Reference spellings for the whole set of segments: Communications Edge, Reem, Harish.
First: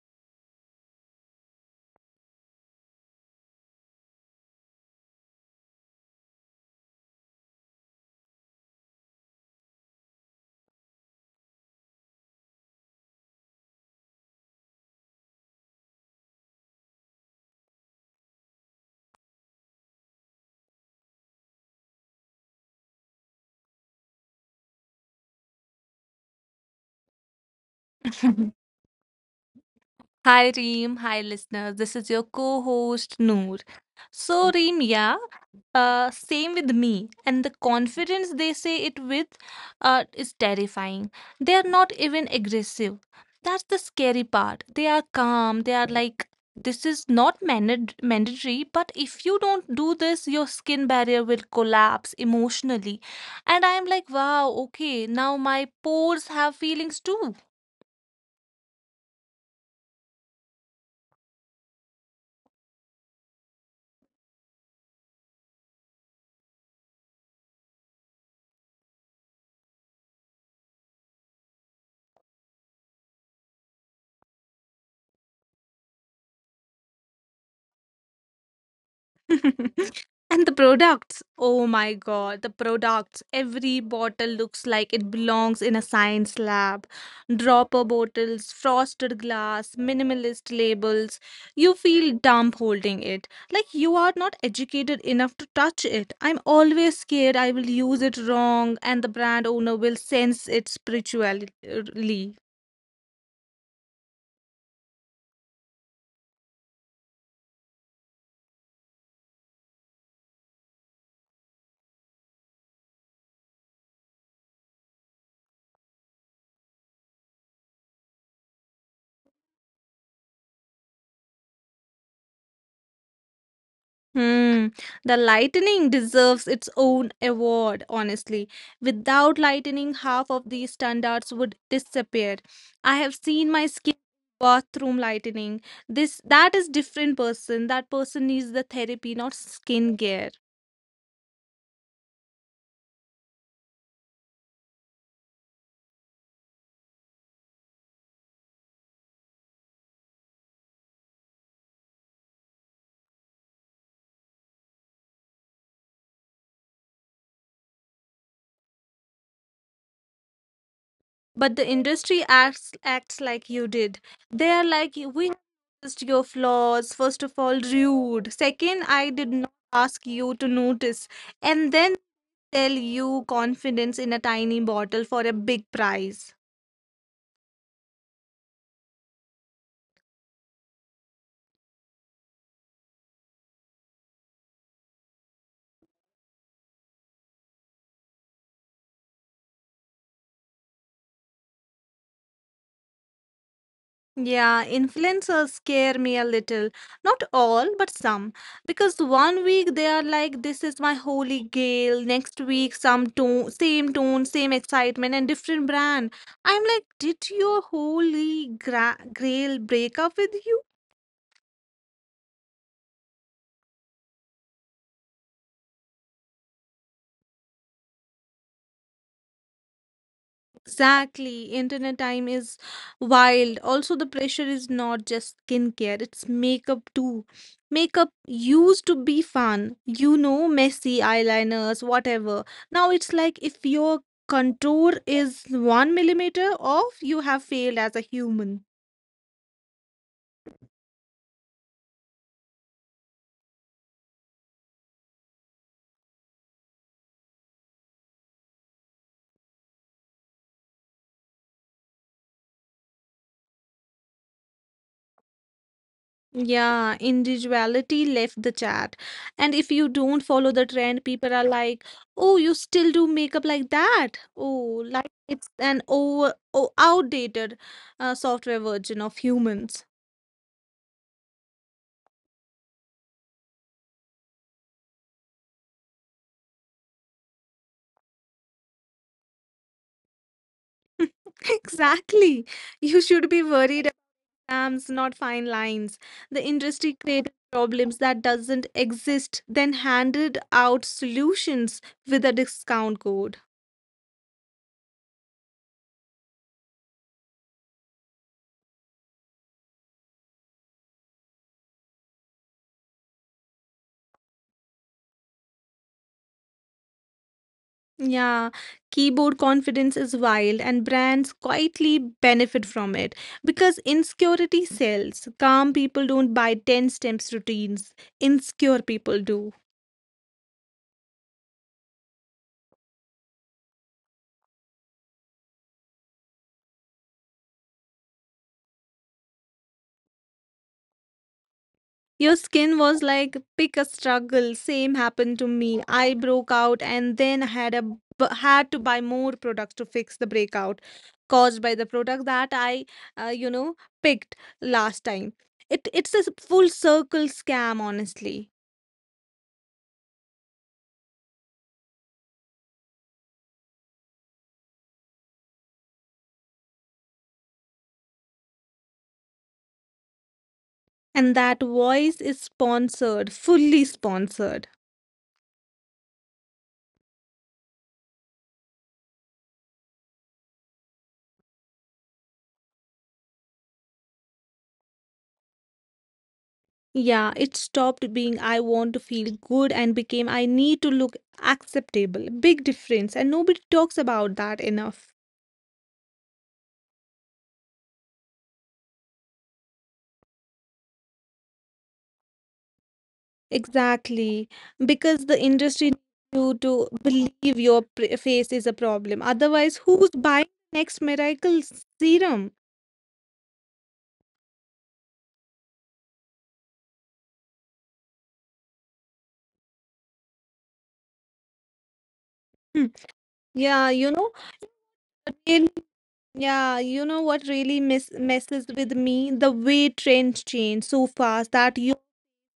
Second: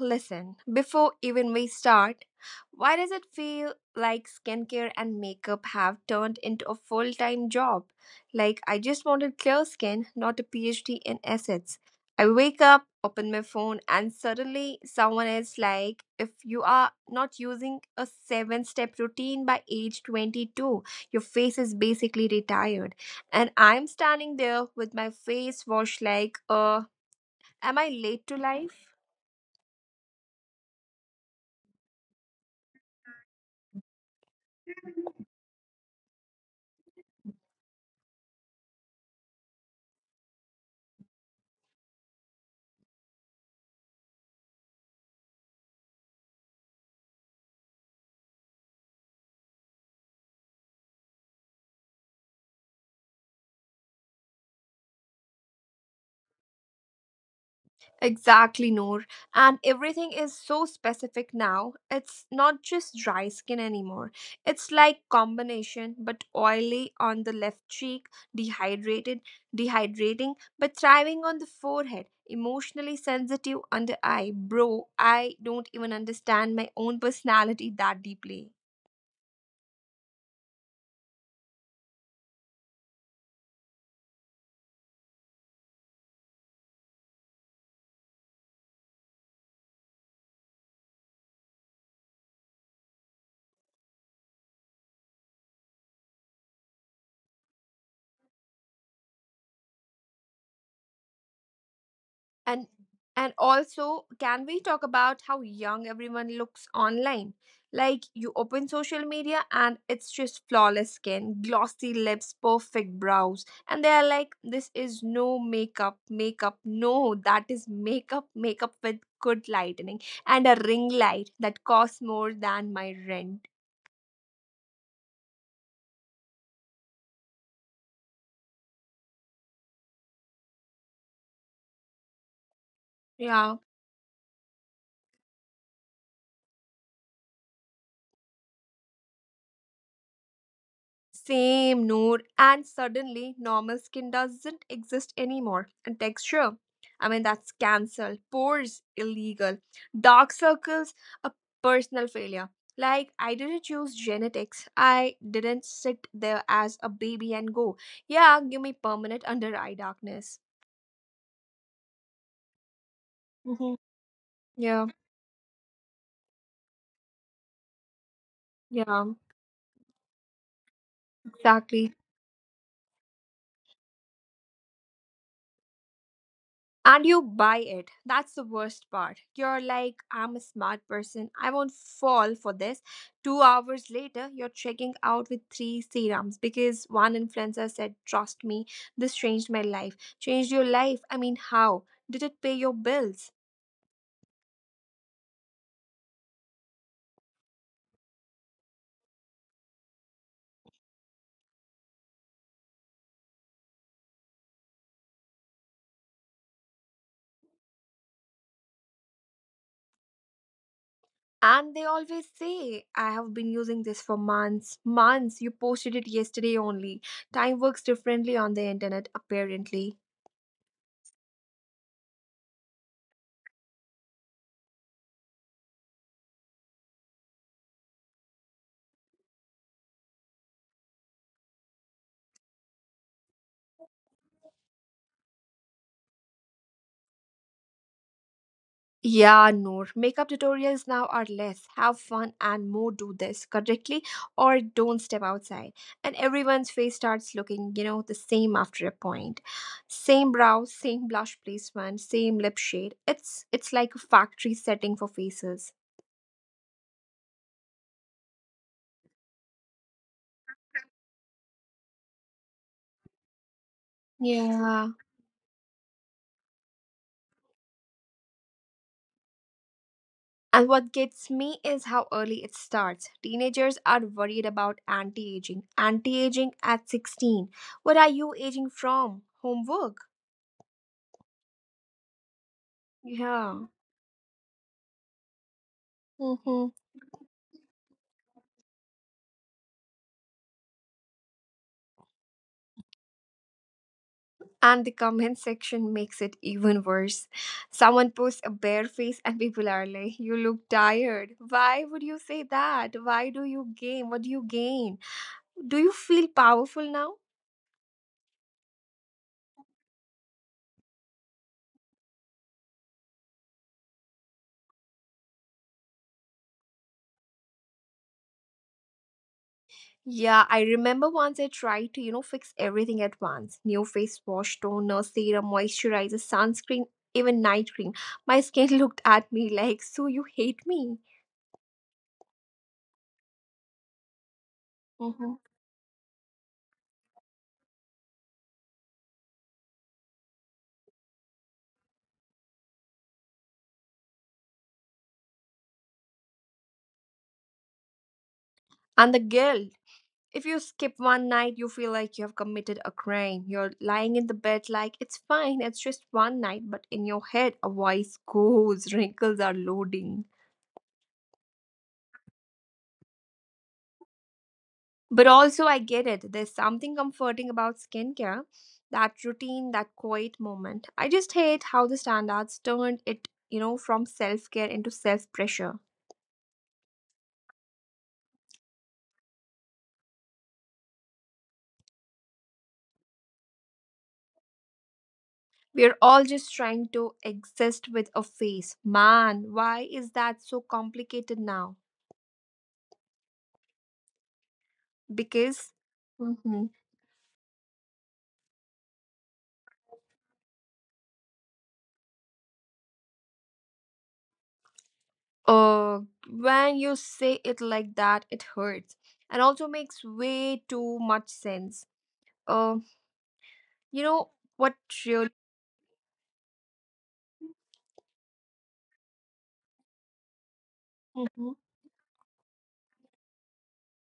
listen. Before even we start, why does it feel like skincare and makeup have turned into a full time job? Like, I just wanted clear skin, not a PhD in assets. I wake up, open my phone, and suddenly someone is like, if you are not using a seven step routine by age 22, your face is basically retired. And I'm standing there with my face washed like, am I late to Mhm. life? Hi Reem, hi listeners. This is your co-host Noor. So Reem, yeah, same with me. And the confidence they say it with is terrifying. They are not even aggressive. That's the scary part. They are calm. They are like, this is not mandate mandatory, but if you don't do this, your skin barrier will collapse emotionally. And I am like, wow, okay, now my pores have feelings too. Exactly, Noor. And everything is so specific now. It's not just dry skin anymore. It's like combination, but oily on the left cheek, dehydrated, dehydrating, but thriving on the forehead, emotionally sensitive under eye. Bro, I don't even understand my own personality that deeply. And the products. Oh my god, the products. Every bottle looks like it belongs in a science lab. Dropper bottles, frosted glass, minimalist labels. You feel dumb holding it. Like you are not educated enough to touch it. I'm always scared I will use it wrong and the brand owner will sense it and spiritually. and also, can we talk about how young everyone looks online? Like, you open social media and it's just flawless skin, glossy lips, perfect brows, and they are like, this is no makeup makeup. No, that is makeup makeup with good lightning. And a ring light that costs more than my rent. Hmm, the lightning deserves its own award, honestly. Without lightning, half of these standards would disappear. I have Yeah. seen my skin bathroom lightning. This that is different person. That person needs the therapy, not skin gear. Same, Noor. And suddenly, normal skin doesn't exist anymore. And texture, I mean, that's cancelled. Pores, illegal. Dark circles, a personal failure. Like, I didn't choose genetics. I didn't sit there as a baby and go, yeah, give me permanent under eye darkness. But the industry acts like Mhm. you did. They are Yeah, like, We have noticed your flaws." First of all, rude. Second, yeah, I did not ask you to notice. And exactly. then tell you confidence in a tiny bottle for a big prize. And you buy it. That's the worst part. You're like, I'm a smart person. I won't fall for this. 2 hours later, you're checking out with three serums because one influencer said, trust me, this changed my life. Changed your life? I mean, how? Did it pay your bills? Yeah, influencers scare me a little. Not all, but some. Because one week they are like, this is my holy grail. Next week, same tone, same excitement, and different brand. I'm like, did your holy grail break up with you? And they always say, I have been using this for months. Months. You posted it yesterday only. Time works differently on the internet, apparently. Exactly. Internet time is wild. Also, the pressure is not just skincare, it's makeup too. Makeup used to be fun, you know, messy eyeliners, whatever. Now it's like if your contour is one millimeter off, you have failed as a human. Yeah, Noor. Makeup tutorials now are less. Have fun and more do this correctly or don't step outside. And everyone's face starts looking, you know, the same after a point. Same brow, same blush placement, same lip shade. It's like a factory setting for faces. Yeah, individuality left the chat. And if you don't follow the trend, people are like, "Oh, you still do makeup like that?" Yeah. Oh, like it's an outdated software version of humans. And what gets me is how early it starts. Teenagers are worried about anti-aging. Anti-aging at 16. What are you aging from? Homework. Exactly. You Yeah. should be worried about scams, not fine lines. The hmm industry created problems that doesn't exist, then handed out solutions with a discount code. And the comment section makes it even worse. Someone posts a bare face, and people are like, you look tired. Why would you say that? Why do you gain? What do you gain? Do you feel powerful now? Yeah, keyboard confidence is wild, and brands quietly benefit from it because insecurity sells. Calm people don't buy 10 steps routines, insecure people do. Yeah, I remember once I tried to, you know, fix everything at once: new face wash, toner, serum, moisturizer, sunscreen, even night cream. My skin looked at me like, so you hate me? Your skin was like, pick a struggle. Same Mhm. happened to me. I broke out and then had to buy more products to fix the breakout caused by the product that I, uh, you know, picked last time. It's a full circle scam, honestly. And the guilt. If you skip one night, you feel like you have committed a crime. You're lying in the bed like, it's fine, it's just one night, but in your head, a voice goes, wrinkles are loading. And that voice is sponsored, fully sponsored. But also, I get it. There's something comforting about skincare, that routine, that quiet moment. I just hate how the standards turned it, you know, from self care into self pressure. Yeah, it stopped being I want to feel good and became I need to look acceptable. Big difference. And nobody talks about that enough. We're all just trying to exist with a face. Man, why is that so complicated now? Exactly. Because. Because the industry needs Mhm. you to believe your face is a problem. Otherwise, who's buying next miracle serum? Uh, when you say it like that, it hurts and also makes way too much sense. Uh, you Hmm. know what Yeah, really? you know, really yeah, you know what really messes with me? The way Mhm. trends change so fast that you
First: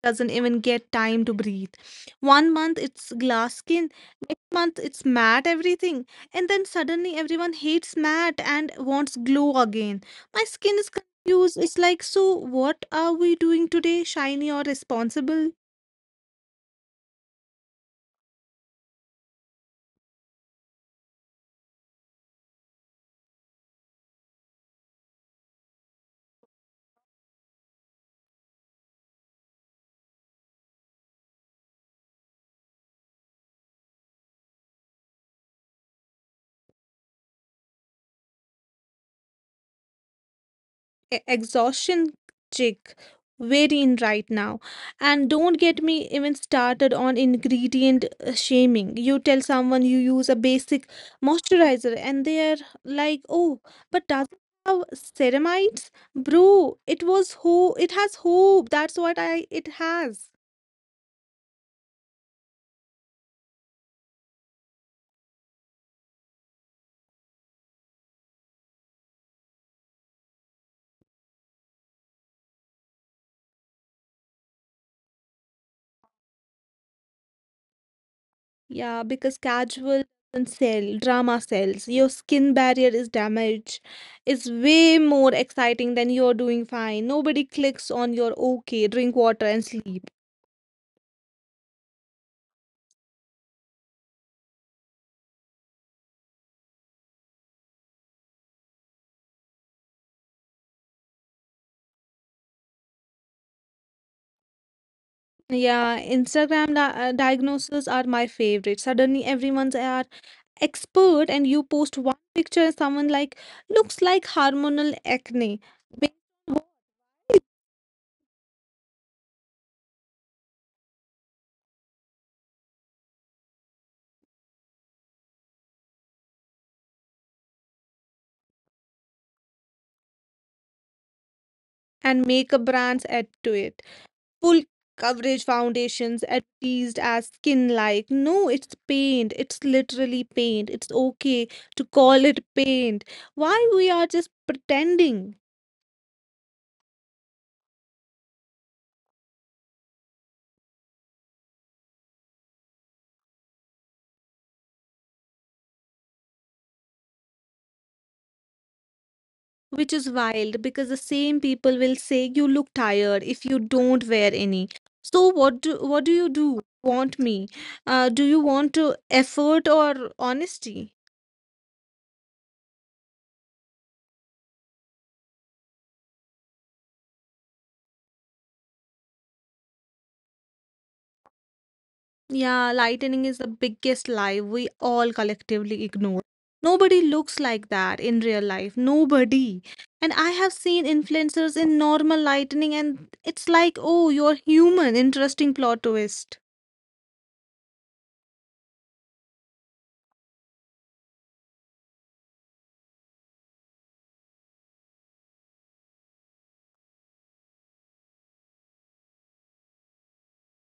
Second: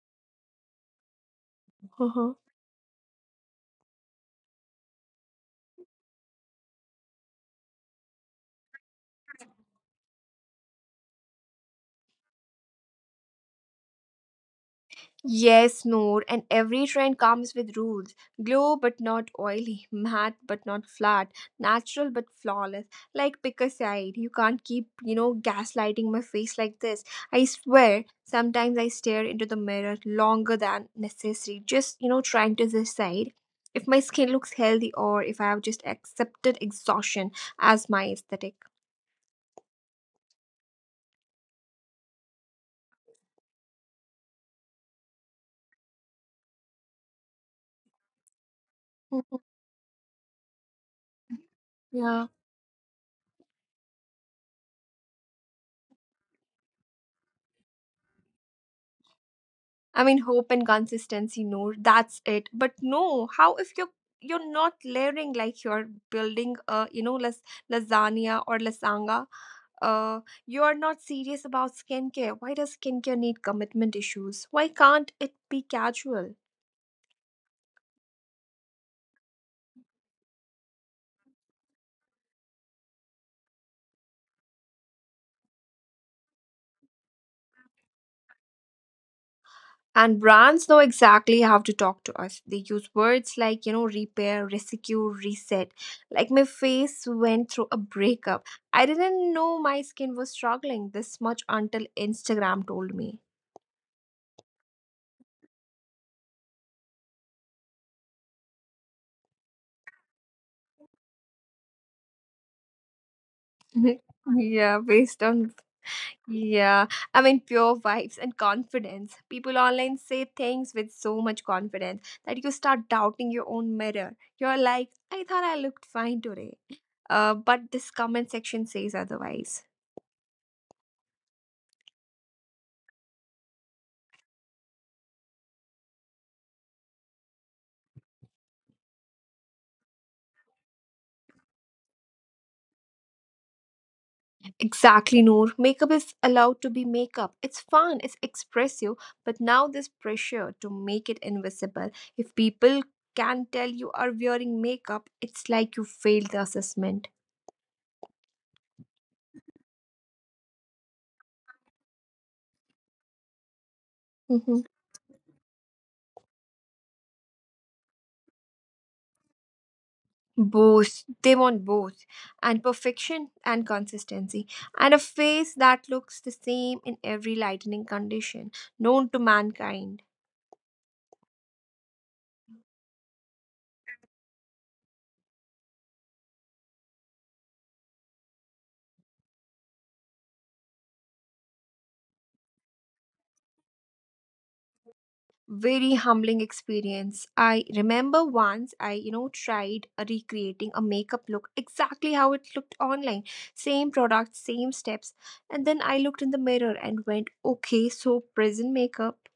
doesn't even get time to breathe. One month it's glass skin, next month it's matte everything, and then suddenly everyone hates matte and wants glow again. My skin is confused. It's like, so what are we doing today, shiny or responsible? Yes, Noor, and every trend comes with rules. Glow but not oily, matte but not flat, natural but flawless. Like, pick a side. You can't keep, you know, gaslighting my face like this. I swear, sometimes I stare into the mirror longer than necessary, just, you know, trying to decide if my skin looks healthy or if I have just accepted exhaustion as my aesthetic. Exhaustion chick, very in right now. And don't get me even started on ingredient shaming. You tell someone you use a basic moisturizer and they're Yeah. like, oh, but does it have ceramides? Bro, it was who. It has hope. That's what I it has. I mean, hope and consistency, no, that's it. But no, how, if you're not layering, like you're building a, lasagna or lasanga, uh you're not serious about skincare. Why does skincare need commitment issues? Why can't it be casual? Yeah, because casual doesn't sell, drama sells. Your skin barrier is damaged. It's way more exciting than you're doing fine. Nobody clicks on your okay, drink water and sleep. And brands know exactly how to talk to us. They use words like, repair, rescue, reset. Like, my face went through a breakup. I didn't know my skin was struggling this much until Instagram told me. Yeah, Instagram di diagnoses are my favorite. Suddenly everyone's an expert and you post one picture and someone like, looks like hormonal acne. Based Yeah, on what? based on, yeah, I mean, pure vibes and confidence. People online say things with so much confidence that you start doubting your own mirror. You're like, I thought I looked fine today. But this comment section says otherwise. And makeup brands add to it. Full coverage foundations advertised as skin, like no, it's paint. It's literally paint. It's okay to call it paint. Why we are just pretending? Exactly, Noor. Makeup is allowed to be makeup. It's fun, it's expressive, but now this pressure to make it invisible. If people can tell you are wearing makeup, it's like you failed the assessment. Which is wild because the same people will say you look tired if you don't wear any. So what Mhm. do what do you do? Want me Do you want to effort or honesty? Both. They want both. And perfection and consistency. And a face that looks the same in every lightning condition known to mankind. Yeah, lightening is the biggest lie we all collectively ignore. Nobody looks like that in real life. Nobody. And I have seen influencers in normal lightening, and it's like, oh, you're human. Interesting plot twist. Very humbling experience. I remember once I, tried recreating a makeup look exactly how it looked online. Same product, same steps. And then I looked in the mirror and went, okay, so prison makeup.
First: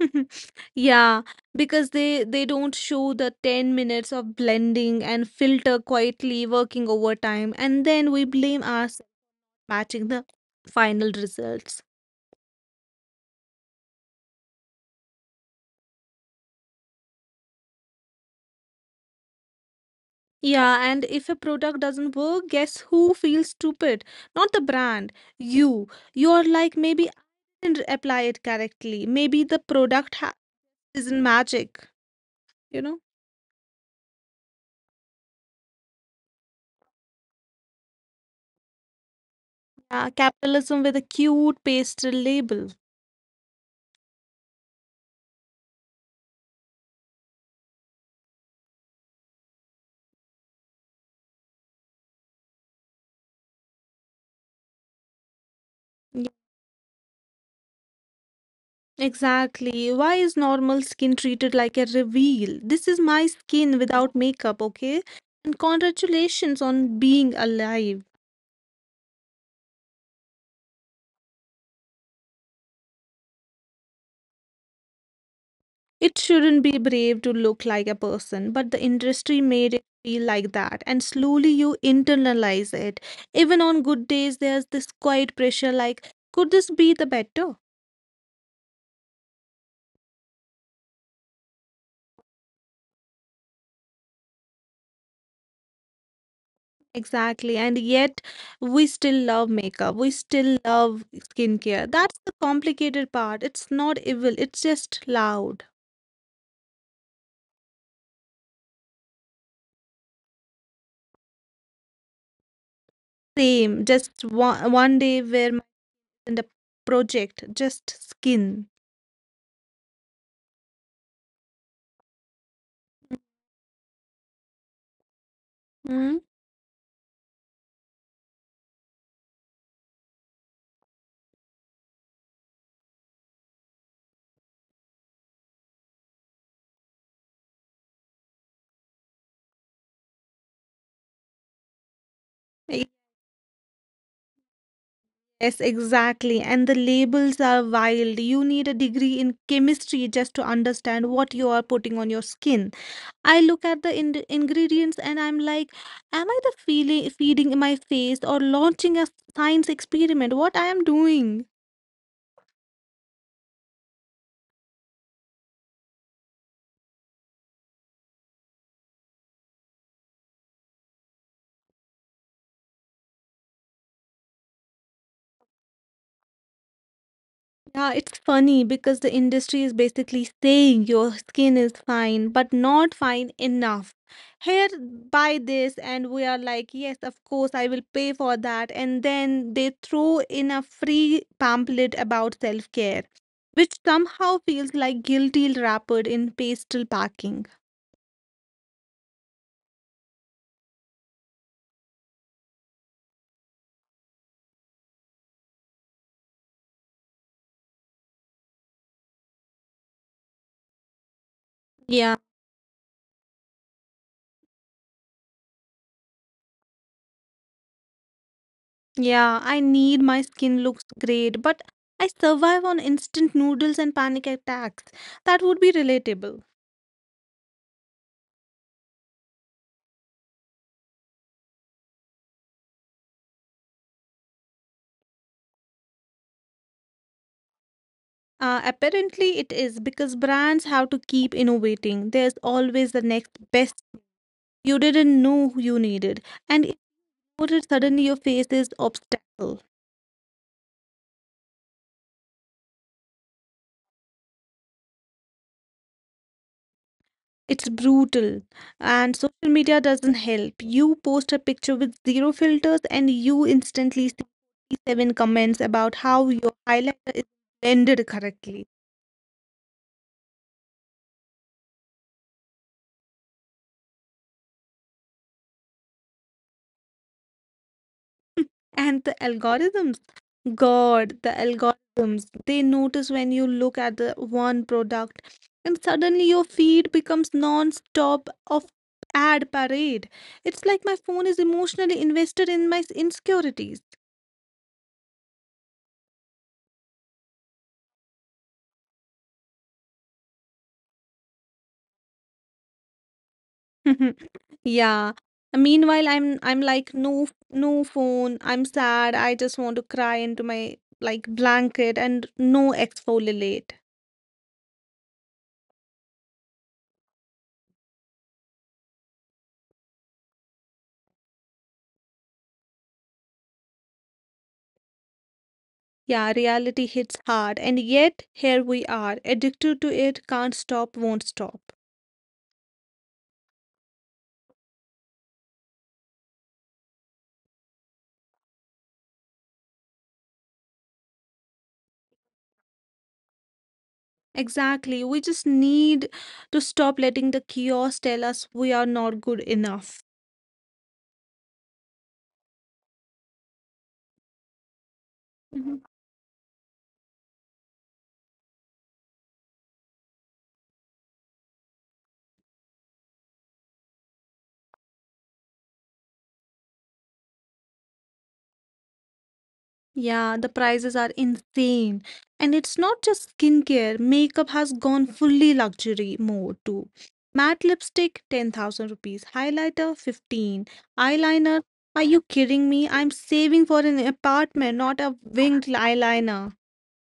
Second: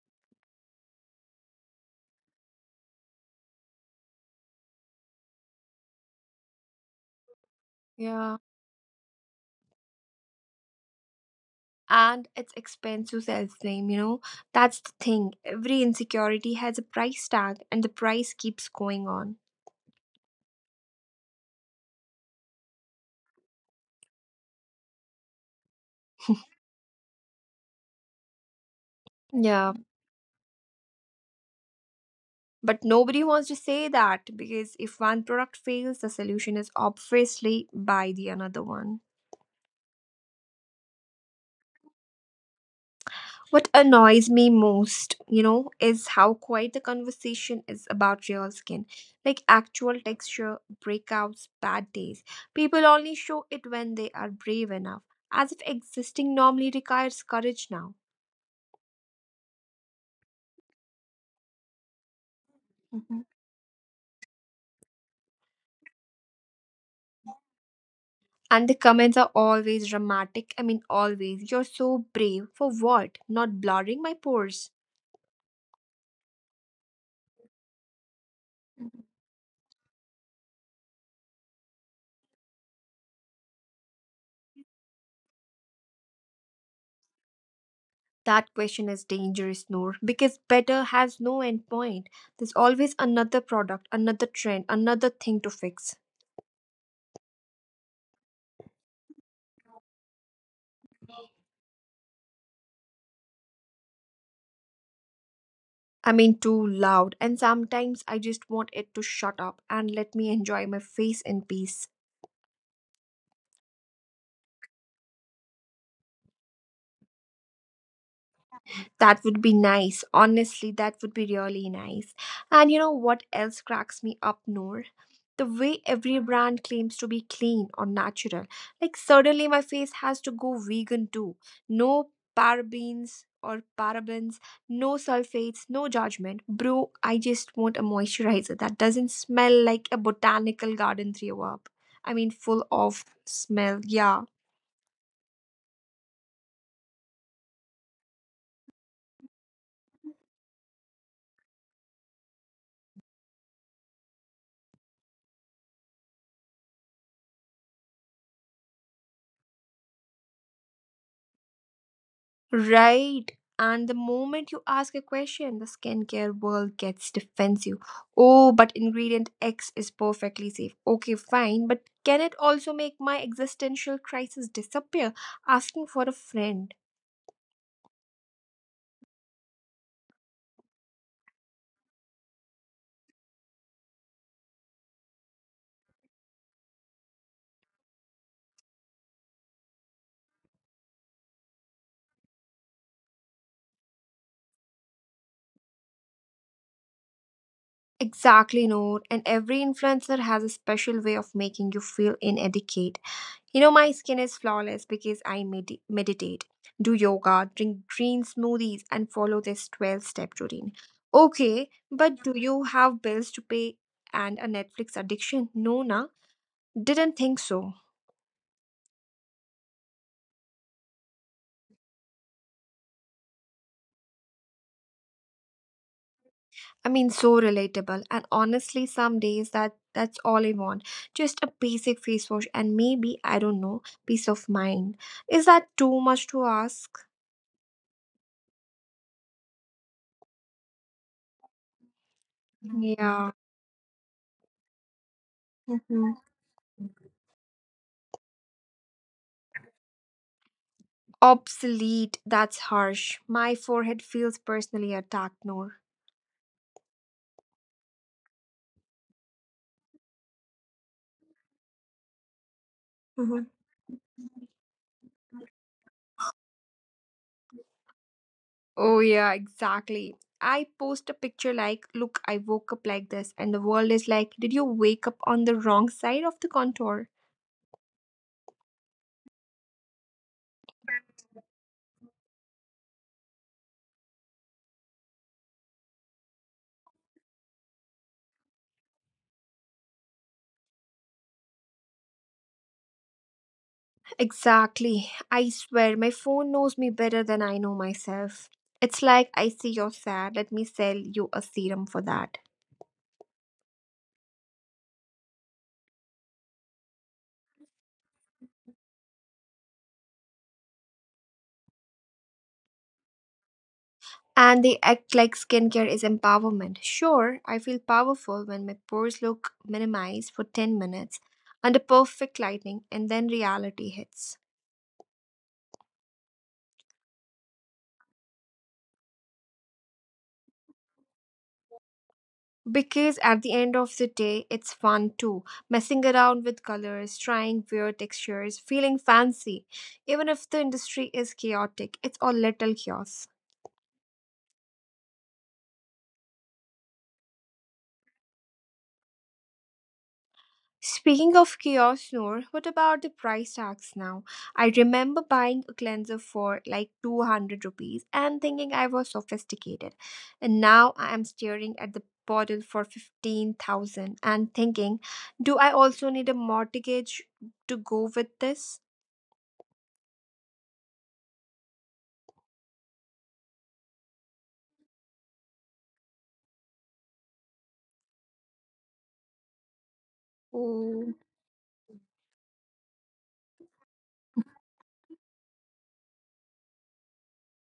Yeah, because they don't show the 10 minutes of blending and filter quietly working overtime, and then we Yeah. blame us matching the final results. And it's expensive self name. That's the thing. Every insecurity has a price tag, and the price keeps going on. Yeah, and if a product doesn't work, guess who feels stupid? Not the brand, you. You're like, maybe I didn't apply it correctly. Maybe the Yeah, isn't magic, you know? but nobody wants to say that because if one product fails, the solution is obviously buy the another one. Yeah, capitalism with a cute pastel label. What annoys me most, is how quiet the conversation is about real skin. Like actual texture, breakouts, bad days. People only show it when they are brave enough, as if Yeah, existing normally requires courage now. exactly. Why is normal skin treated like a reveal? This is my Mhm. skin without makeup, okay? And congratulations on being alive. And the comments are always dramatic. I mean, always. You're so brave. For what? Not blurring my pores. It shouldn't be brave to look like a person, but the Mhm. industry made it feel like that, and slowly you internalize it. Even on good days, there's this quiet pressure like, could this be the better? That question is dangerous, Noor, because better has no end point. There's always another product, another trend, another thing to fix. Exactly. And yet, we still love makeup, we still love skincare. That's the complicated part. It's not evil, it's just loud. I mean, too loud, and sometimes I just want it to shut up and let me enjoy my face in peace. Same, just one day where my project, just skin. That would be nice. Honestly, that would be really nice. And you know what else cracks me up, Noor? The way Hmm? every brand claims to be clean or natural. Like, suddenly my face has to go vegan too. No parabens or parabens, no sulfates, no judgment. Bro, I just want a moisturizer that doesn't smell like a botanical garden throw up. I mean, full of smell. Yeah. Yes, exactly. And the labels are wild. You need a degree in chemistry just to understand what you are putting on your skin. I look at the ingredients and I'm like, am I the feeling feeding my face or launching a science experiment? What I am doing? Right. And the moment you ask a question, the skincare world gets defensive. Oh, but ingredient X is perfectly safe. Okay, fine, but can it also make my existential crisis disappear? Asking for a friend. Yeah, it's funny because the industry is basically saying your skin is fine, but not fine enough. Here, buy this, and we are like, yes, of course, I will pay for that. And then they throw in a free pamphlet about self care, which somehow feels like guilty wrapped in pastel packing. Exactly, no. And every influencer has a special way of making you feel inadequate. You know, my skin is flawless because I meditate, do yoga, drink green smoothies, and follow this 12 step routine. Okay, Yeah, but do you have bills to pay and a Netflix addiction? No, na. Didn't think so. yeah, I need my skin looks great, but I survive on instant noodles and panic attacks. That would be relatable. I mean, so relatable. And honestly, some days that's all I want. Just a basic face wash and maybe, I don't know, peace of mind. Is that too much to ask? Apparently, it is because brands have to keep innovating. There's always the next Yeah. best. You didn't know who you needed, and it noted suddenly your face is obstacle. Obsolete, that's harsh. My forehead feels personally attacked, Noor. It's brutal, and social media doesn't help. You post a picture with zero filters, and you Mhm. instantly see seven comments about how your highlighter is blended correctly. Oh, yeah, exactly. I post a picture like, look, I woke up like this, and the world is like, did you wake up on the wrong side of the contour? And the algorithms. God, the algorithms, they notice when you look at the one product and suddenly your feed becomes non-stop of ad parade. It's like my phone is emotionally invested in my insecurities. Exactly. I swear my phone knows me better than I know myself. It's like, I see you're sad. Let me sell you a serum for that. Yeah. Meanwhile, I'm like, no, no phone. I'm sad. I just want to cry into my like blanket and no exfoliate. And they act like skincare is empowerment. Sure, I feel powerful when my pores look minimized for 10 minutes under perfect lighting and then reality hits. Yeah, reality hits hard, and yet here we are, addicted to it, can't stop, won't stop. Because at the end of the day, it's fun too. Messing around with colors, trying weird textures, feeling fancy. Even if the industry is chaotic, it's all little chaos. Exactly. We just need to stop letting the chaos tell us we are not good enough. Speaking of chaos, Noor, what about the price tags now? I remember Mm-hmm. buying a cleanser for like 200 rupees and thinking I was sophisticated. And now I am staring at the bottle for 15,000 and thinking, do I also need a mortgage to go with this? Yeah, the prices are insane. And it's not just skincare, makeup has gone fully luxury mode too. Matte lipstick 10,000 rupees, highlighter Oh. 15, eyeliner. Are you kidding me? I'm saving for an apartment, not a winged eyeliner.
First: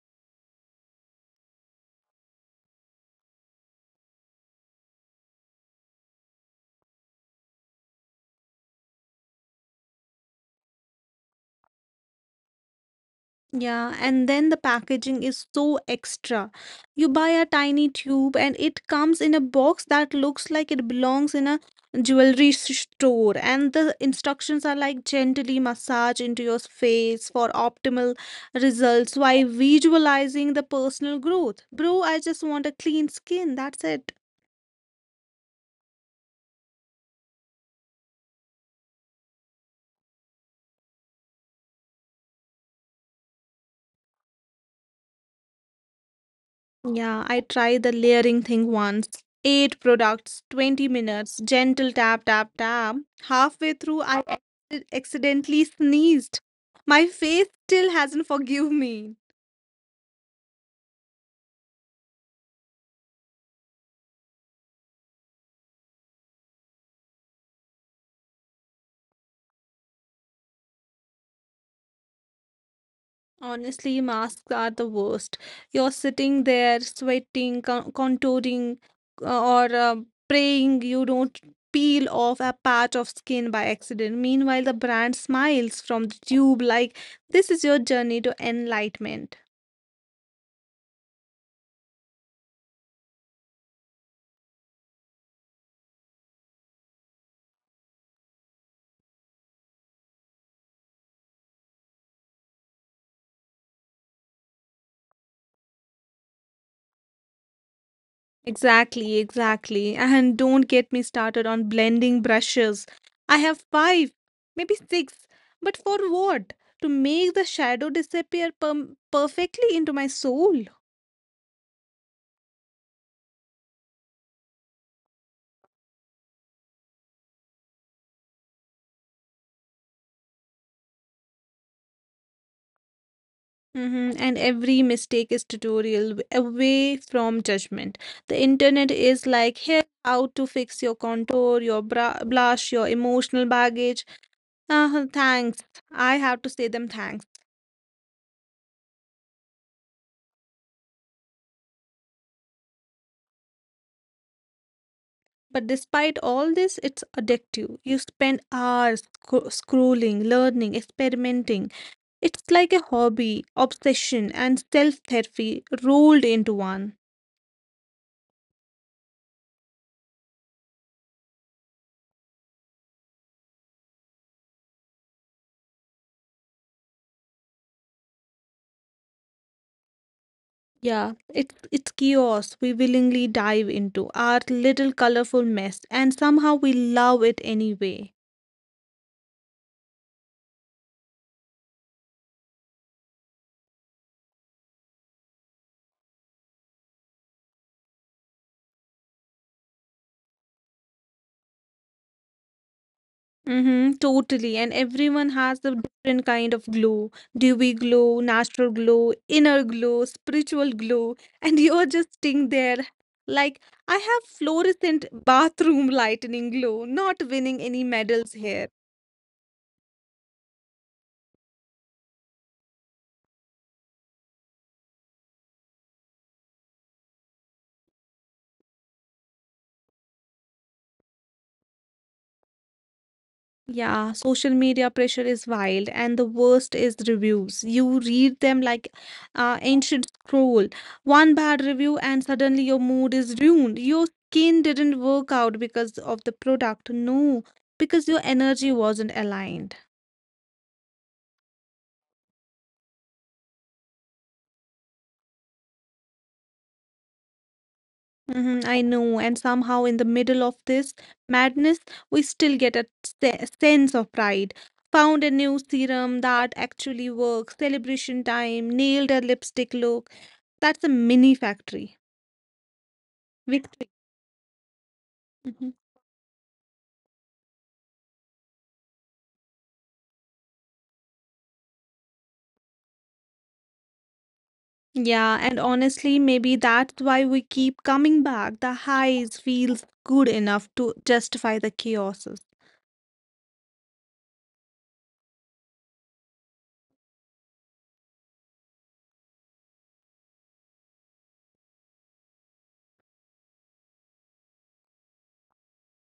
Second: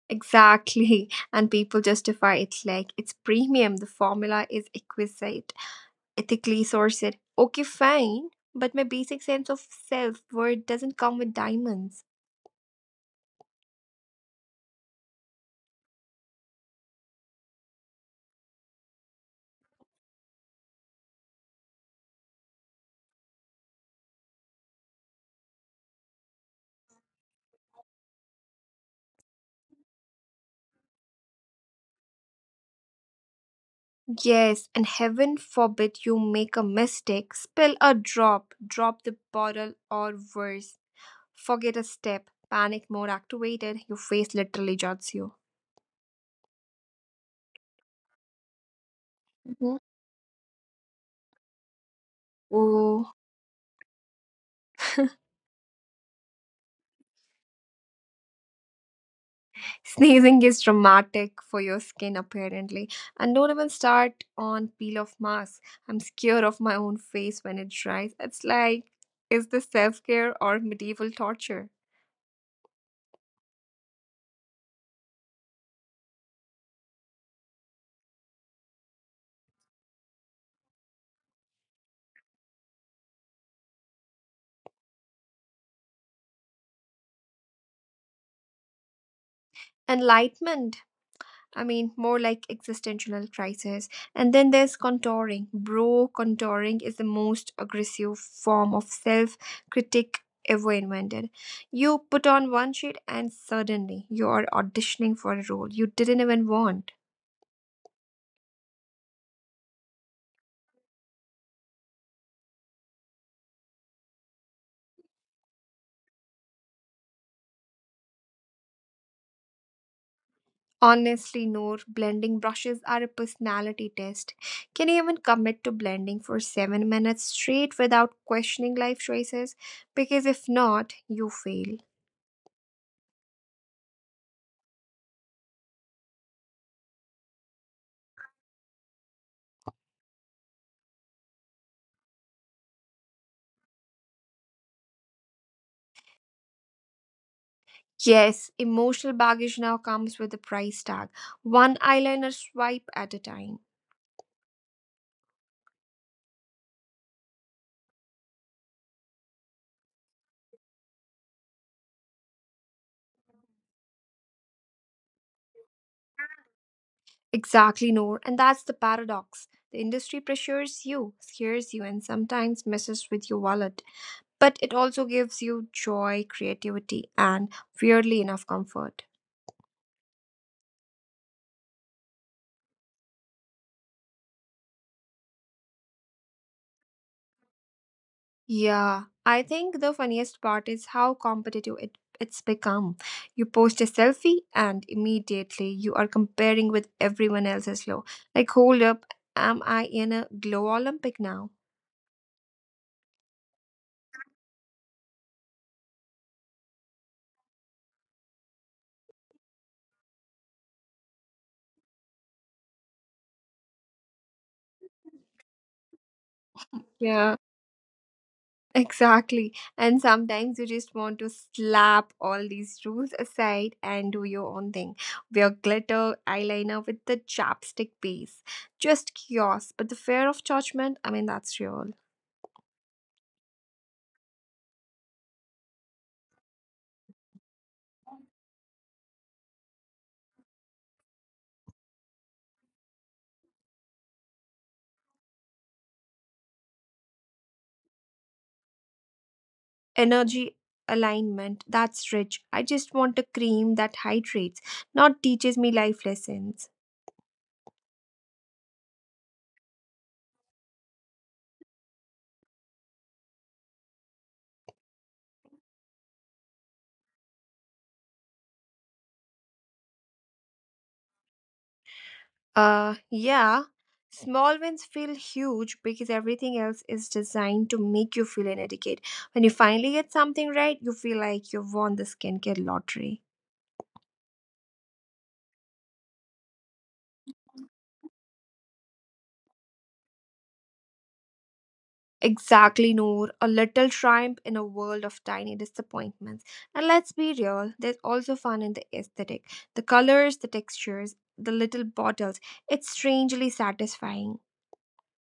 Exactly. And people justify it like it's premium. The formula is exquisite, ethically sourced. Okay, fine. But my basic sense of self worth doesn't come with diamonds. Yeah, and then the packaging is so extra. You buy a tiny tube and it comes in a box that looks like it belongs in a store. And the instructions are like gently massage into your face for optimal results while visualizing the personal growth. Bro, I just want a clean skin. That's it. Yes, and heaven forbid you make a mistake, spill a drop, drop the bottle, or worse, forget a step. Panic mode activated, your face literally jots you. Yeah, I tried the layering thing once. Eight Mhm. products, 20 minutes, gentle tap, tap, tap. Oh, Halfway through, I accidentally sneezed. My face still hasn't forgive me. sneezing is traumatic for your skin, apparently. And don't even start on peel off mask. I'm scared of my own face when it dries. It's like, is this self care or medieval torture? Honestly, masks are the worst. You're sitting there sweating, contouring, or praying you don't peel off a patch of skin by accident. Meanwhile, the brand smiles from the tube like, this is your journey to enlightenment. Enlightenment. I mean, more like existential crisis. And then there's contouring. Bro contouring is the most aggressive form of self critic ever invented. You put on one sheet and suddenly you are auditioning for a role you didn't even want. Exactly, exactly. And don't get me started on blending brushes. I have five, maybe six. But for what? To make the shadow disappear perm perfectly into my soul. Honestly, Noor, blending brushes are a personality test. Can you even commit to blending for 7 minutes straight without questioning life choices? Because if not, you fail. Hmm. And every mistake is tutorial away from judgment. The internet is like, here, how to fix your contour, your bra blush, your emotional baggage. Thanks. I have to say them thanks. Yes, emotional baggage now comes with a price tag. One eyeliner swipe at a time. But despite all this, it's addictive. You spend hours scrolling, learning, experimenting. It's like a hobby, obsession, and self therapy rolled into one. Exactly, Noor, and that's the paradox. The industry pressures you, scares you, and sometimes messes with your wallet. But it also gives you joy, creativity, and weirdly enough, comfort. Yeah, it's chaos we willingly dive into, our little colorful mess, and somehow we love it anyway. Yeah, I think the funniest part is how competitive it's become. You post a selfie and immediately you are comparing with everyone else's low. Like, hold up, am I in a glow Olympic now? Mm-hmm, totally. And everyone has a different kind of glow. Dewy glow, natural glow, inner glow, spiritual glow. And you're just sitting there like, I have fluorescent bathroom lightning glow, not winning any Yeah, medals here. exactly. And sometimes you just want to slap all these rules aside and do your own thing. Wear glitter eyeliner with the chapstick base. Just chaos, but the fear of judgment, I mean, that's real. Yeah, social media pressure is wild, and the worst is reviews. You read them like ancient scroll. One bad review, and suddenly your mood is ruined. Your skin didn't work out because of the product. No, because your energy wasn't aligned. Energy alignment, that's rich. I just want a cream that hydrates, not teaches me life lessons. I know. And somehow, in the middle of this madness, we still get a sense of pride. Found a new serum that actually works, celebration time, nailed a lipstick look. That's a mini factory. Uh, Victory. yeah. Small wins Mhm. feel huge because everything else is designed to make you feel inadequate. When you finally get something right, you feel like you've won the skincare lottery. Yeah, and honestly, maybe that's why we keep coming back. The highs feels good enough to justify the chaoses. Exactly, Noor. A little triumph in a world of tiny disappointments. And let's be real, there's also fun in the aesthetic. The colors, the textures, the little bottles. It's strangely satisfying.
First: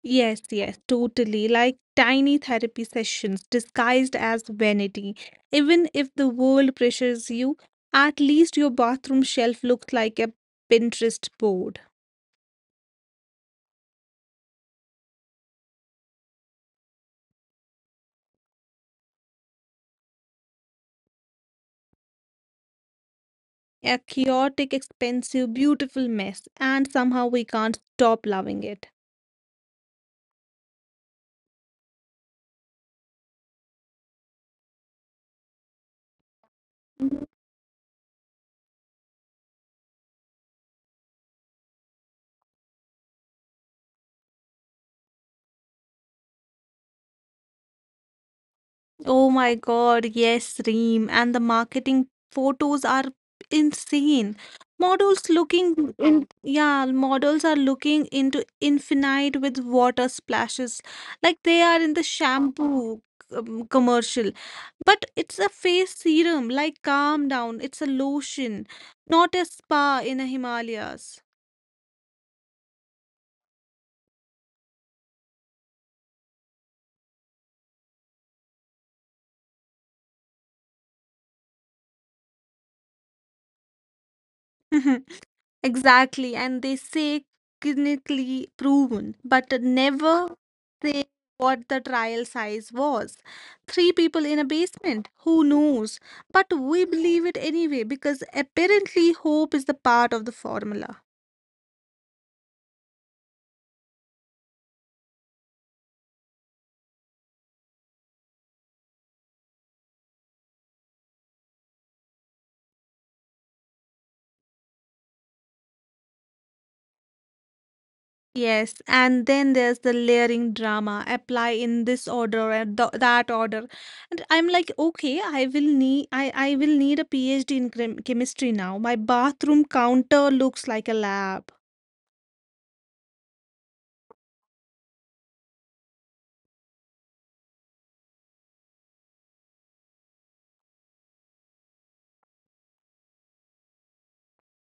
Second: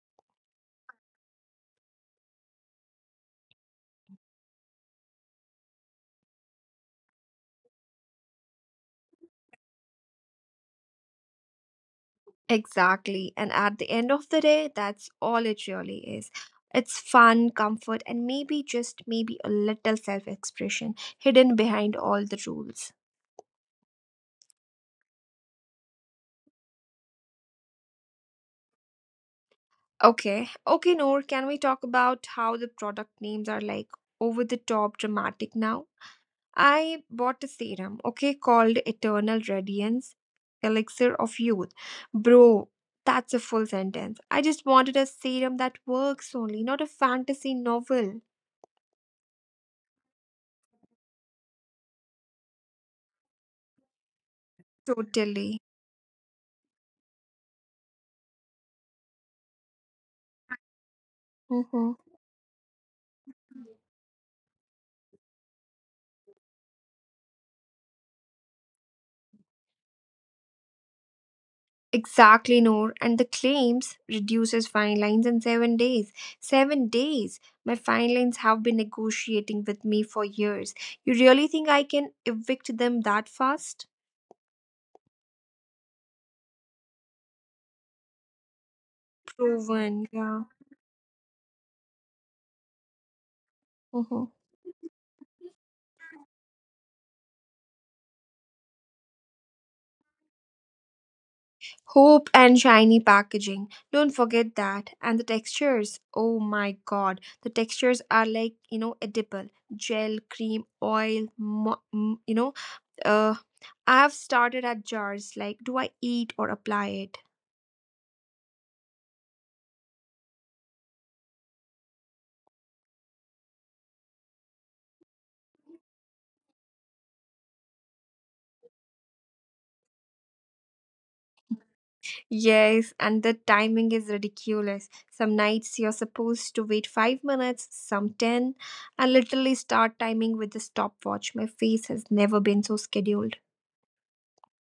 Yes, yes, totally. Like tiny therapy sessions disguised as vanity. Even if the world pressures you, at least your bathroom shelf looks like a Pinterest board. Exactly. And at the end of the day, that's all it really is. It's fun, comfort, and maybe just maybe a little self expression hidden behind all the rules. A chaotic, expensive, beautiful mess, and somehow we can't stop loving it. Okay. Okay, Noor, can we talk about how the product names are like over the top dramatic now? I bought a serum, okay, called Eternal Radiance Elixir of Youth. Bro, that's a full sentence. I just wanted a serum that works only, not a fantasy novel. Oh my God, yes, Reem. And the marketing photos are insane. Models Totally. looking in, yeah, models are looking into infinite with water splashes, like they are Mm-hmm. in the shampoo commercial. But it's a face serum, like calm down. It's a lotion, not a spa in the Himalayas. Exactly, Noor. And the claims reduces fine lines in 7 days. 7 days. My fine lines have been negotiating with me for years. You really think I can evict them that fast? Exactly, and they say clinically proven, but Proven, never yeah. say what the trial size was. Three Mm-hmm. people in a basement, who knows? But we believe it anyway because apparently hope is the part of the formula. Hope and shiny packaging. Don't forget that. And the textures. Oh my god. The textures are like, edible. Gel, cream, oil, Uh. I've started at jars like, do I eat or apply it? Yes, and then there's the layering drama. Apply in this order and that order, and I'm like, okay, I will need, I will need a PhD in chemistry now. My bathroom counter looks like a lab. Yes, and the timing is ridiculous. Some nights you're supposed to wait 5 minutes, some 10, and literally start timing with the stopwatch. My face has never been so scheduled.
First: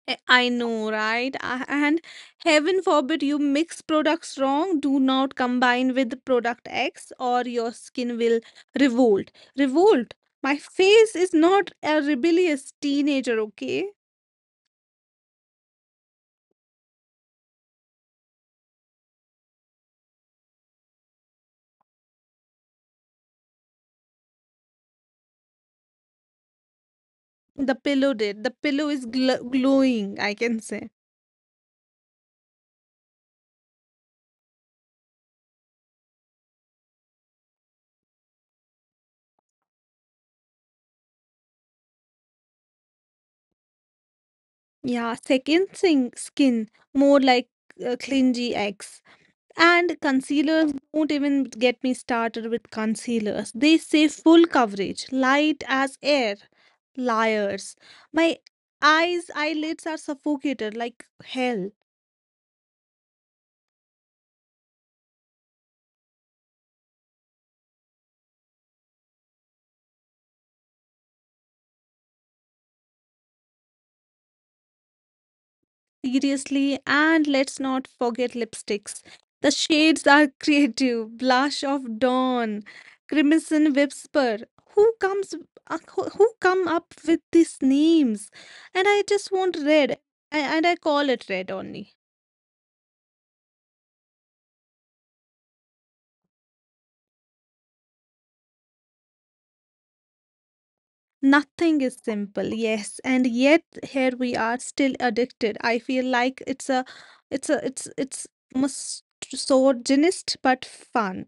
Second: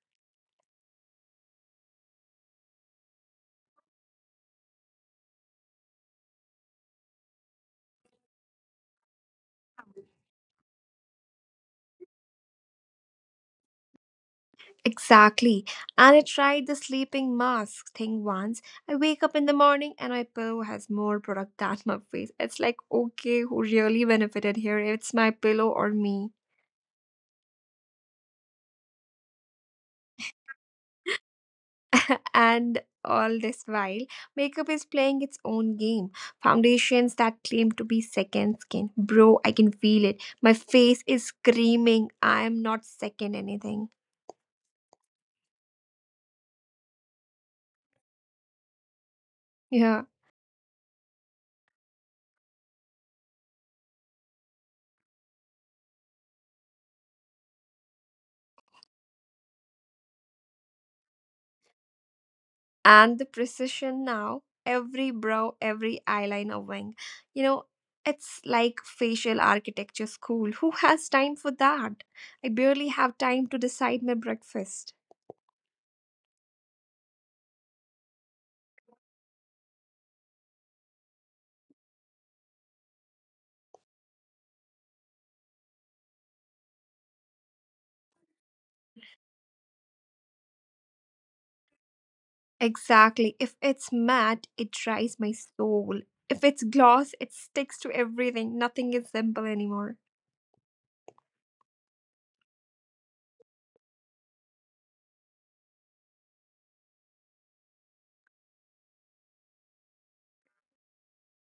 I know, right? And heaven forbid you mix products wrong. Do not combine with product X or your skin will revolt. Revolt. My face is not a rebellious teenager, okay? Exactly. And I tried the sleeping mask thing once. I wake up in the morning and my pillow has more product than my face. It's like, okay, who really benefited here? It's my pillow or me. The pillow did. The pillow is glowing, I can say. And all this while, makeup is playing its own game. Foundations that claim to be second skin. Bro, I can feel it. My face is screaming, I am not second anything. Yeah, second thing, skin. More like clingy X. And Yeah. concealers, don't even get me started with concealers. They say full coverage, light as air. Liars. My eyes, eyelids are suffocated like hell. And the precision now, every brow, every eyeliner wing, you know it's like facial architecture school. Who has time for that? I barely have time to decide my breakfast. Seriously, and let's not forget lipsticks. The shades are creative. Blush of dawn, crimson whisper. Who comes? Who come up with these names? And I just want red, and I call it red only. Exactly. If it's matte, it dries my soul. If it's gloss, it sticks to everything. Nothing is simple anymore. Nothing is simple, yes. And yet here we are still addicted. I feel like it's a it's a it's it's misogynist but fun.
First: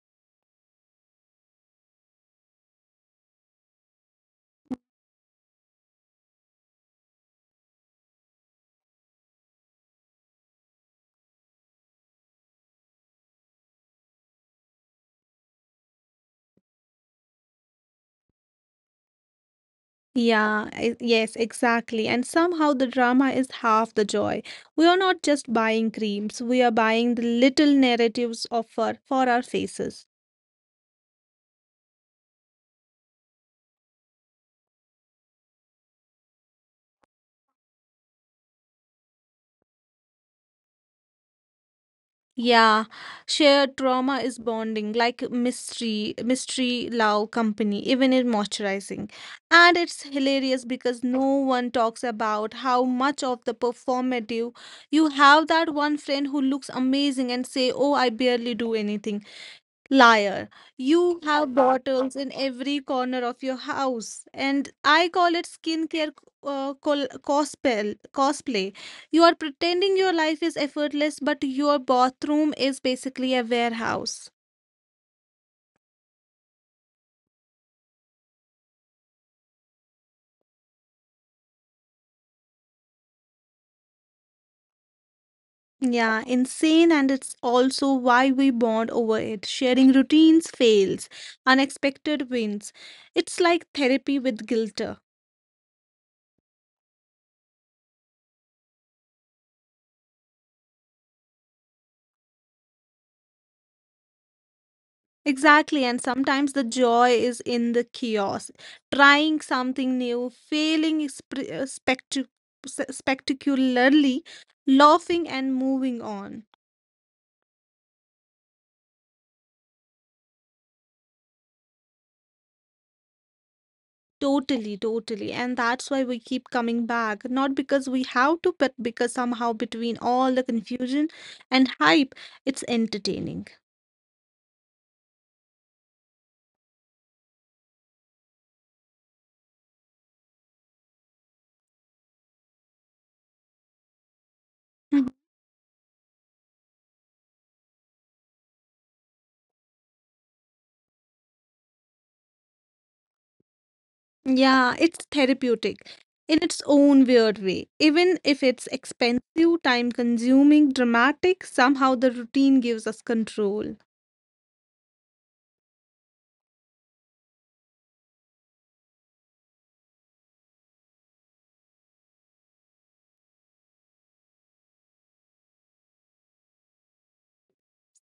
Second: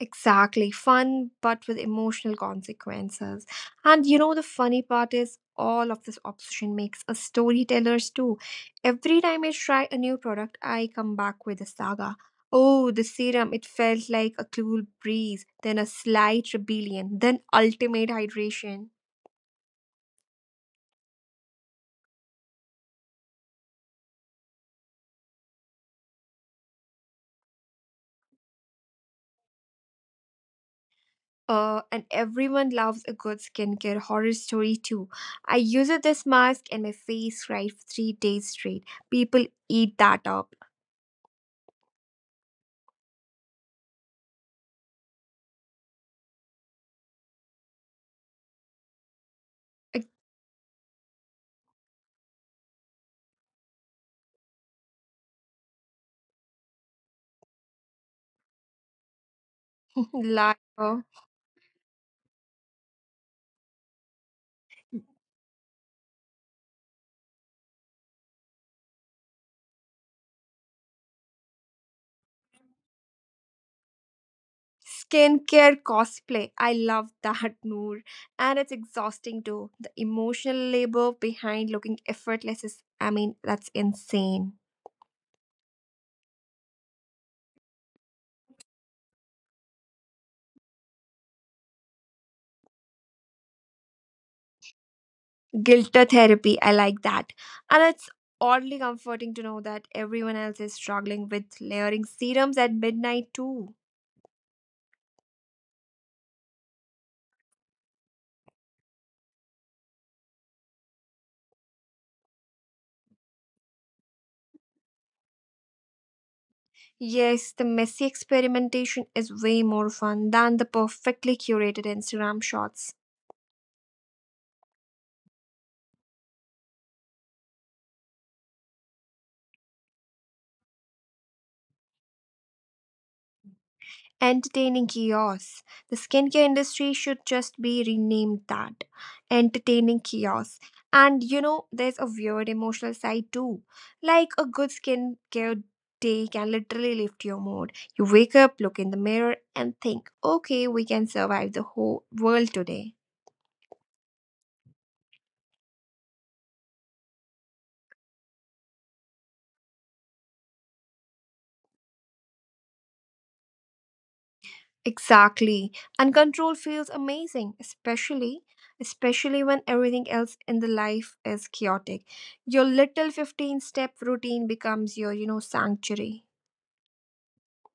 Exactly. Fun, but with emotional consequences. And you know, the funny part is all of this obsession makes us storytellers too. Every time I try a new product, I come back with a saga. Oh, the serum, it felt like a cool breeze, then a slight rebellion, then ultimate hydration. Yeah, yes, exactly. And somehow the drama is half the joy. We are not just buying creams, we are buying the little narratives of for our faces. And everyone loves a good skincare horror story too. I used this mask and my face fried for 3 days straight. People eat that up. Yeah, shared trauma is bonding, like mystery, love, company, even in moisturizing. And it's Ex- hilarious because no one talks about how much of the performative you have that one friend who looks amazing and say, "Oh, I barely do anything." Liar. You Liar. have bottles in every corner of your house. And I call it skincare col cospel cosplay. You are pretending your life is effortless, but your bathroom is basically a warehouse. Skincare cosplay. I love that, Noor. And it's exhausting too. The emotional labor behind looking effortless is, I mean, that's insane. Yeah, insane. And it's also why we bond over it. Sharing routines, fails, unexpected wins. It's like therapy with guilt. Guilter therapy. I like that. And it's oddly comforting to know that everyone else is struggling with layering serums at midnight too. Exactly, and sometimes the joy is in the chaos, trying something new, failing spectacularly, laughing and moving on. Yes, the messy experimentation is way more fun than the perfectly curated Instagram shots. Totally, totally. And that's why we keep coming back. Not because we have to, but because somehow between all the confusion and hype, it's entertaining. Entertaining chaos. The skincare industry should just be renamed that. Entertaining chaos. And you know, there's a weird emotional side too. Like a good skincare day can literally lift your mood. You wake up, look in the mirror, and think, okay, we can survive the whole world today. Yeah, it's therapeutic in its own weird way. Even if it's expensive, time consuming, dramatic, somehow the routine gives us control. Exactly. And control feels amazing, especially when everything else in the life is chaotic. Your little 15 step routine becomes your sanctuary.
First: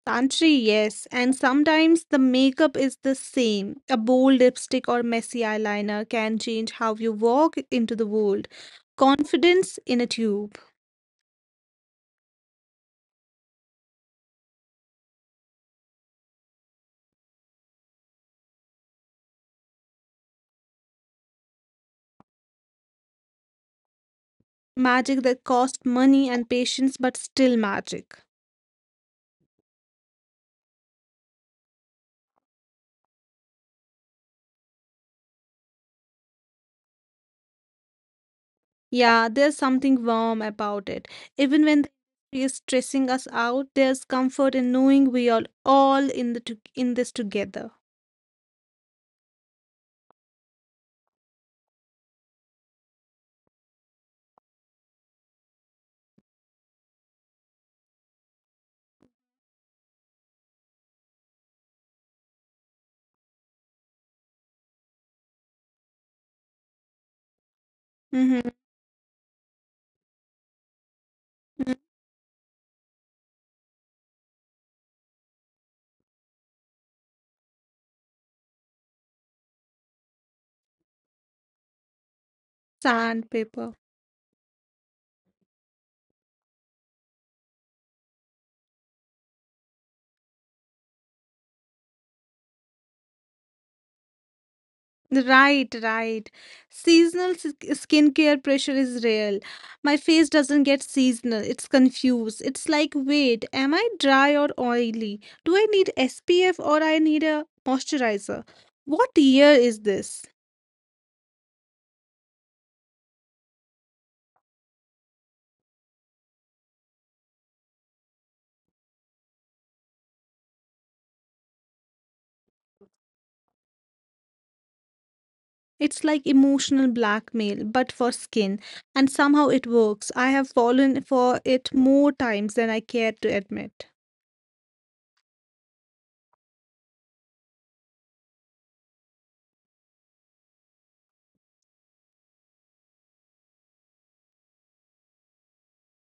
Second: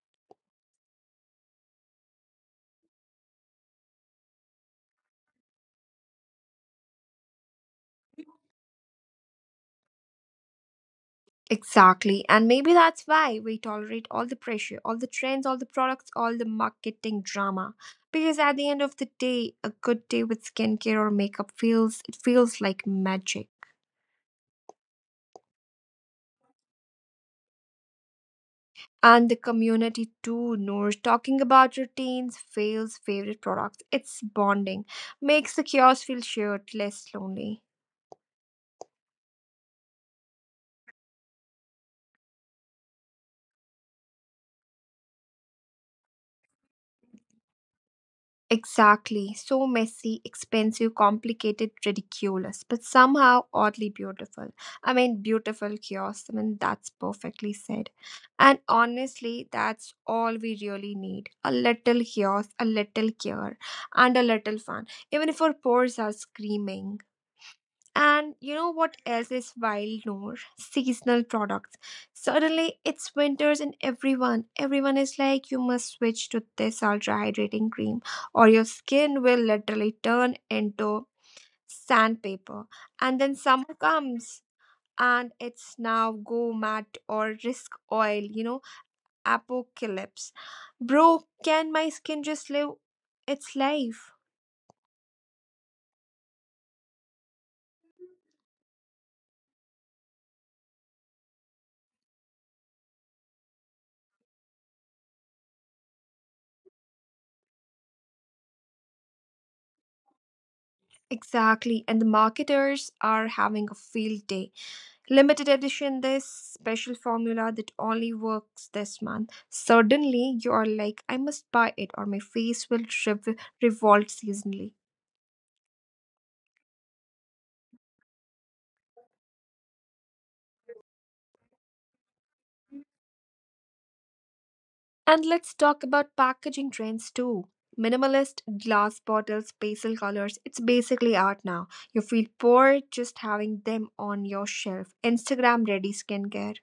Santri, yes, and sometimes the makeup is the same. A bold lipstick or messy eyeliner can change how you walk into the world. Confidence in a tube. Exactly. And maybe that's why we tolerate all the pressure, all the trends, all the products, all the marketing drama. Because at the end of the day, a good day with skincare or makeup feels it feels like magic. Magic that costs money and patience, but still magic. And the community too knows talking about routines, fails, favorite products. It's bonding. Makes the chaos feel shared, less lonely. Yeah, there's something warm about it. Even when the industry is stressing us out, there's comfort in knowing we are all in in this together. Exactly. So messy, expensive, complicated, ridiculous, but somehow oddly beautiful. I mean, beautiful chaos. I mean, that's perfectly said. And honestly, that's all we really need, a little chaos, a little care, and a little fun, even if our pores are screaming. And Mm-hmm. you know what else is wild, Noor? Seasonal products. Suddenly it's winters and everyone is like, you must switch to this ultra hydrating cream or your skin will literally turn into sandpaper. And Sand, then paper. summer comes and it's now go matte or risk oil, apocalypse. Bro, can my skin just live its life? Right, right. Seasonal s- skincare pressure is real. My face doesn't get seasonal. It's confused. It's like, wait, am I dry or oily? Do I need SPF or I need a moisturizer? What year is this? Exactly. And the marketers are having a field day. Limited edition, this special formula that only works this month. Suddenly, you are like, I must buy it or my face will revolt seasonally. It's like emotional blackmail, but for skin. And somehow it works. I have fallen for it more times than I care to admit. And let's talk about packaging trends too. Minimalist glass bottles, pastel colors, it's basically art now. You feel poor just having them on your shelf. Instagram ready skincare.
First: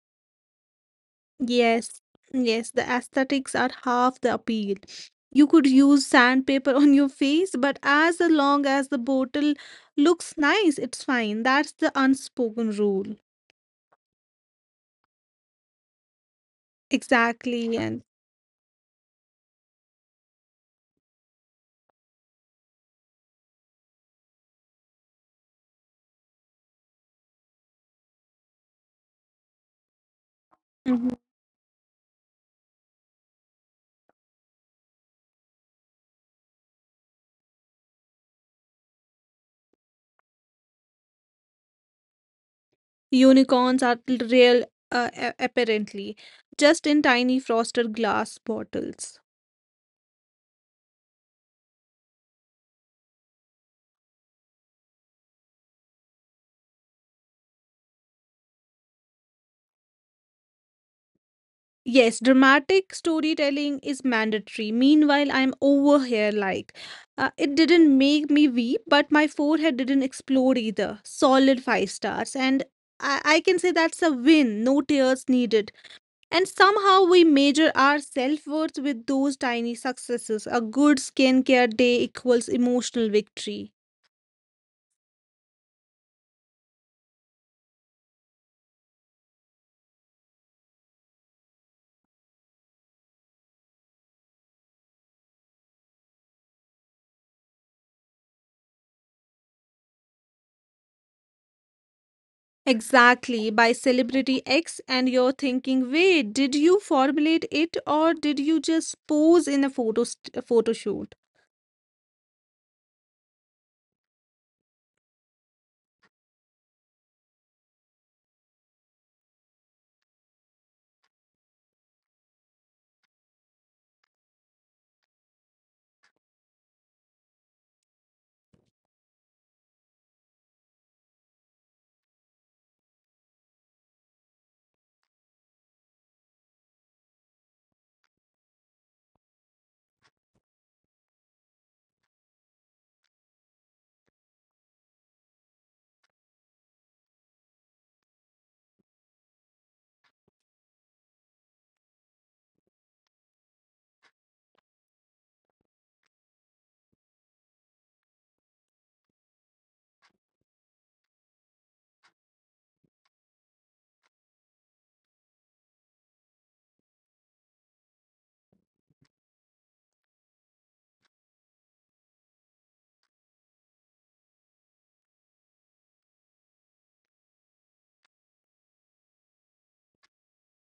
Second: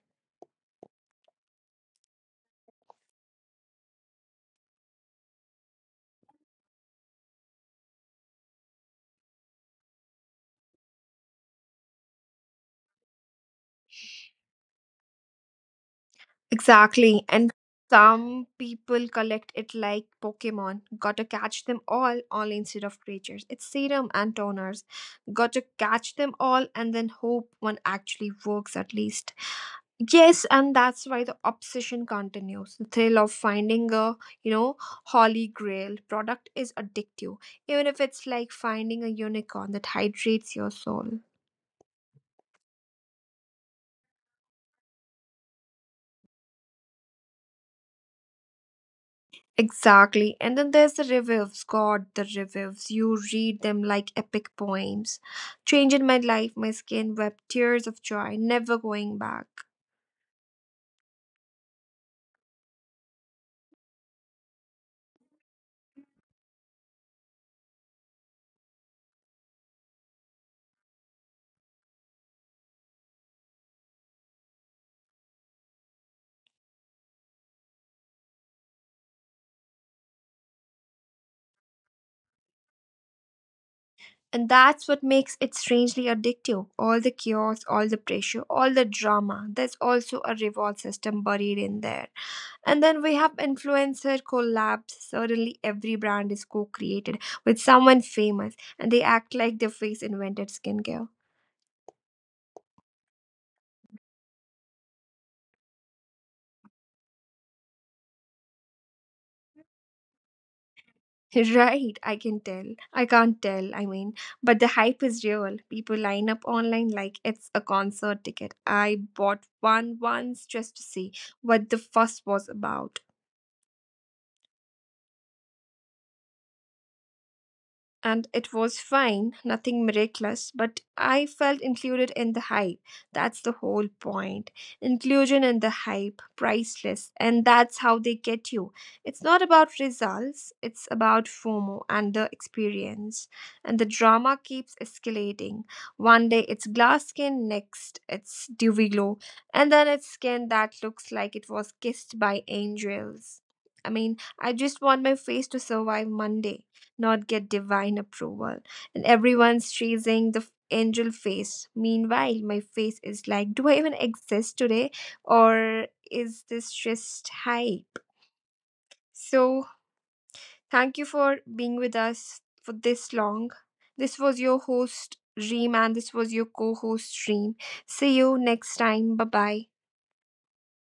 Yes, yes, the aesthetics are half the appeal. You could use sandpaper on your face, but as long as the bottle looks nice, it's fine. That's the unspoken rule. Exactly. Exactly, And and some people collect it like Pokemon. Gotta catch them all, only instead of creatures, it's serum and toners. Gotta catch them all and then hope one actually works at least. Yes, Mhm. and that's why the obsession continues. The thrill of finding a, you know, holy grail product is addictive, even if it's like finding a unicorn that hydrates your soul. unicorns are real, apparently, just in tiny frosted glass bottles. Exactly. And then there's the reviews. God, the reviews. You read them like epic poems. Changing my life, my skin wept tears of joy, never going back. Yes, dramatic storytelling is mandatory. Meanwhile, I'm over here like it didn't make me weep, but my forehead didn't explode either. Solid 5 stars. And I can say that's a win, no tears needed. And somehow we measure our self worth with those tiny successes. A good skincare day equals emotional victory. And that's what makes it strangely addictive. All the chaos, all the pressure, all the drama. There's also a reward system buried in there. And then we have influencer collabs. Suddenly, every brand is co created with someone famous and they act like their face invented skincare. Exactly, by celebrity X, and you're thinking, wait, did you formulate it or did you just pose in a photo shoot? Right, I can tell. I can't tell, I mean. But the hype is real. People line up online like it's a concert ticket. I bought one once just to see what the fuss was about. And it was fine, nothing miraculous, but I felt included in the hype. That's the whole point. Inclusion in the hype, priceless, and that's how they get you. It's not about results, it's about FOMO and the experience. And the drama keeps escalating. One day it's glass skin, next it's dewy glow, and then it's skin that looks like it was kissed by angels. I mean, I just want my face to survive Monday, not get divine approval. And everyone's chasing the angel face. Meanwhile, my face is like, do I even exist today? Or is this just hype? So, thank you for being with us for this long. This was your host, Reem, and this was your co host, Reem. See you next time. Bye bye.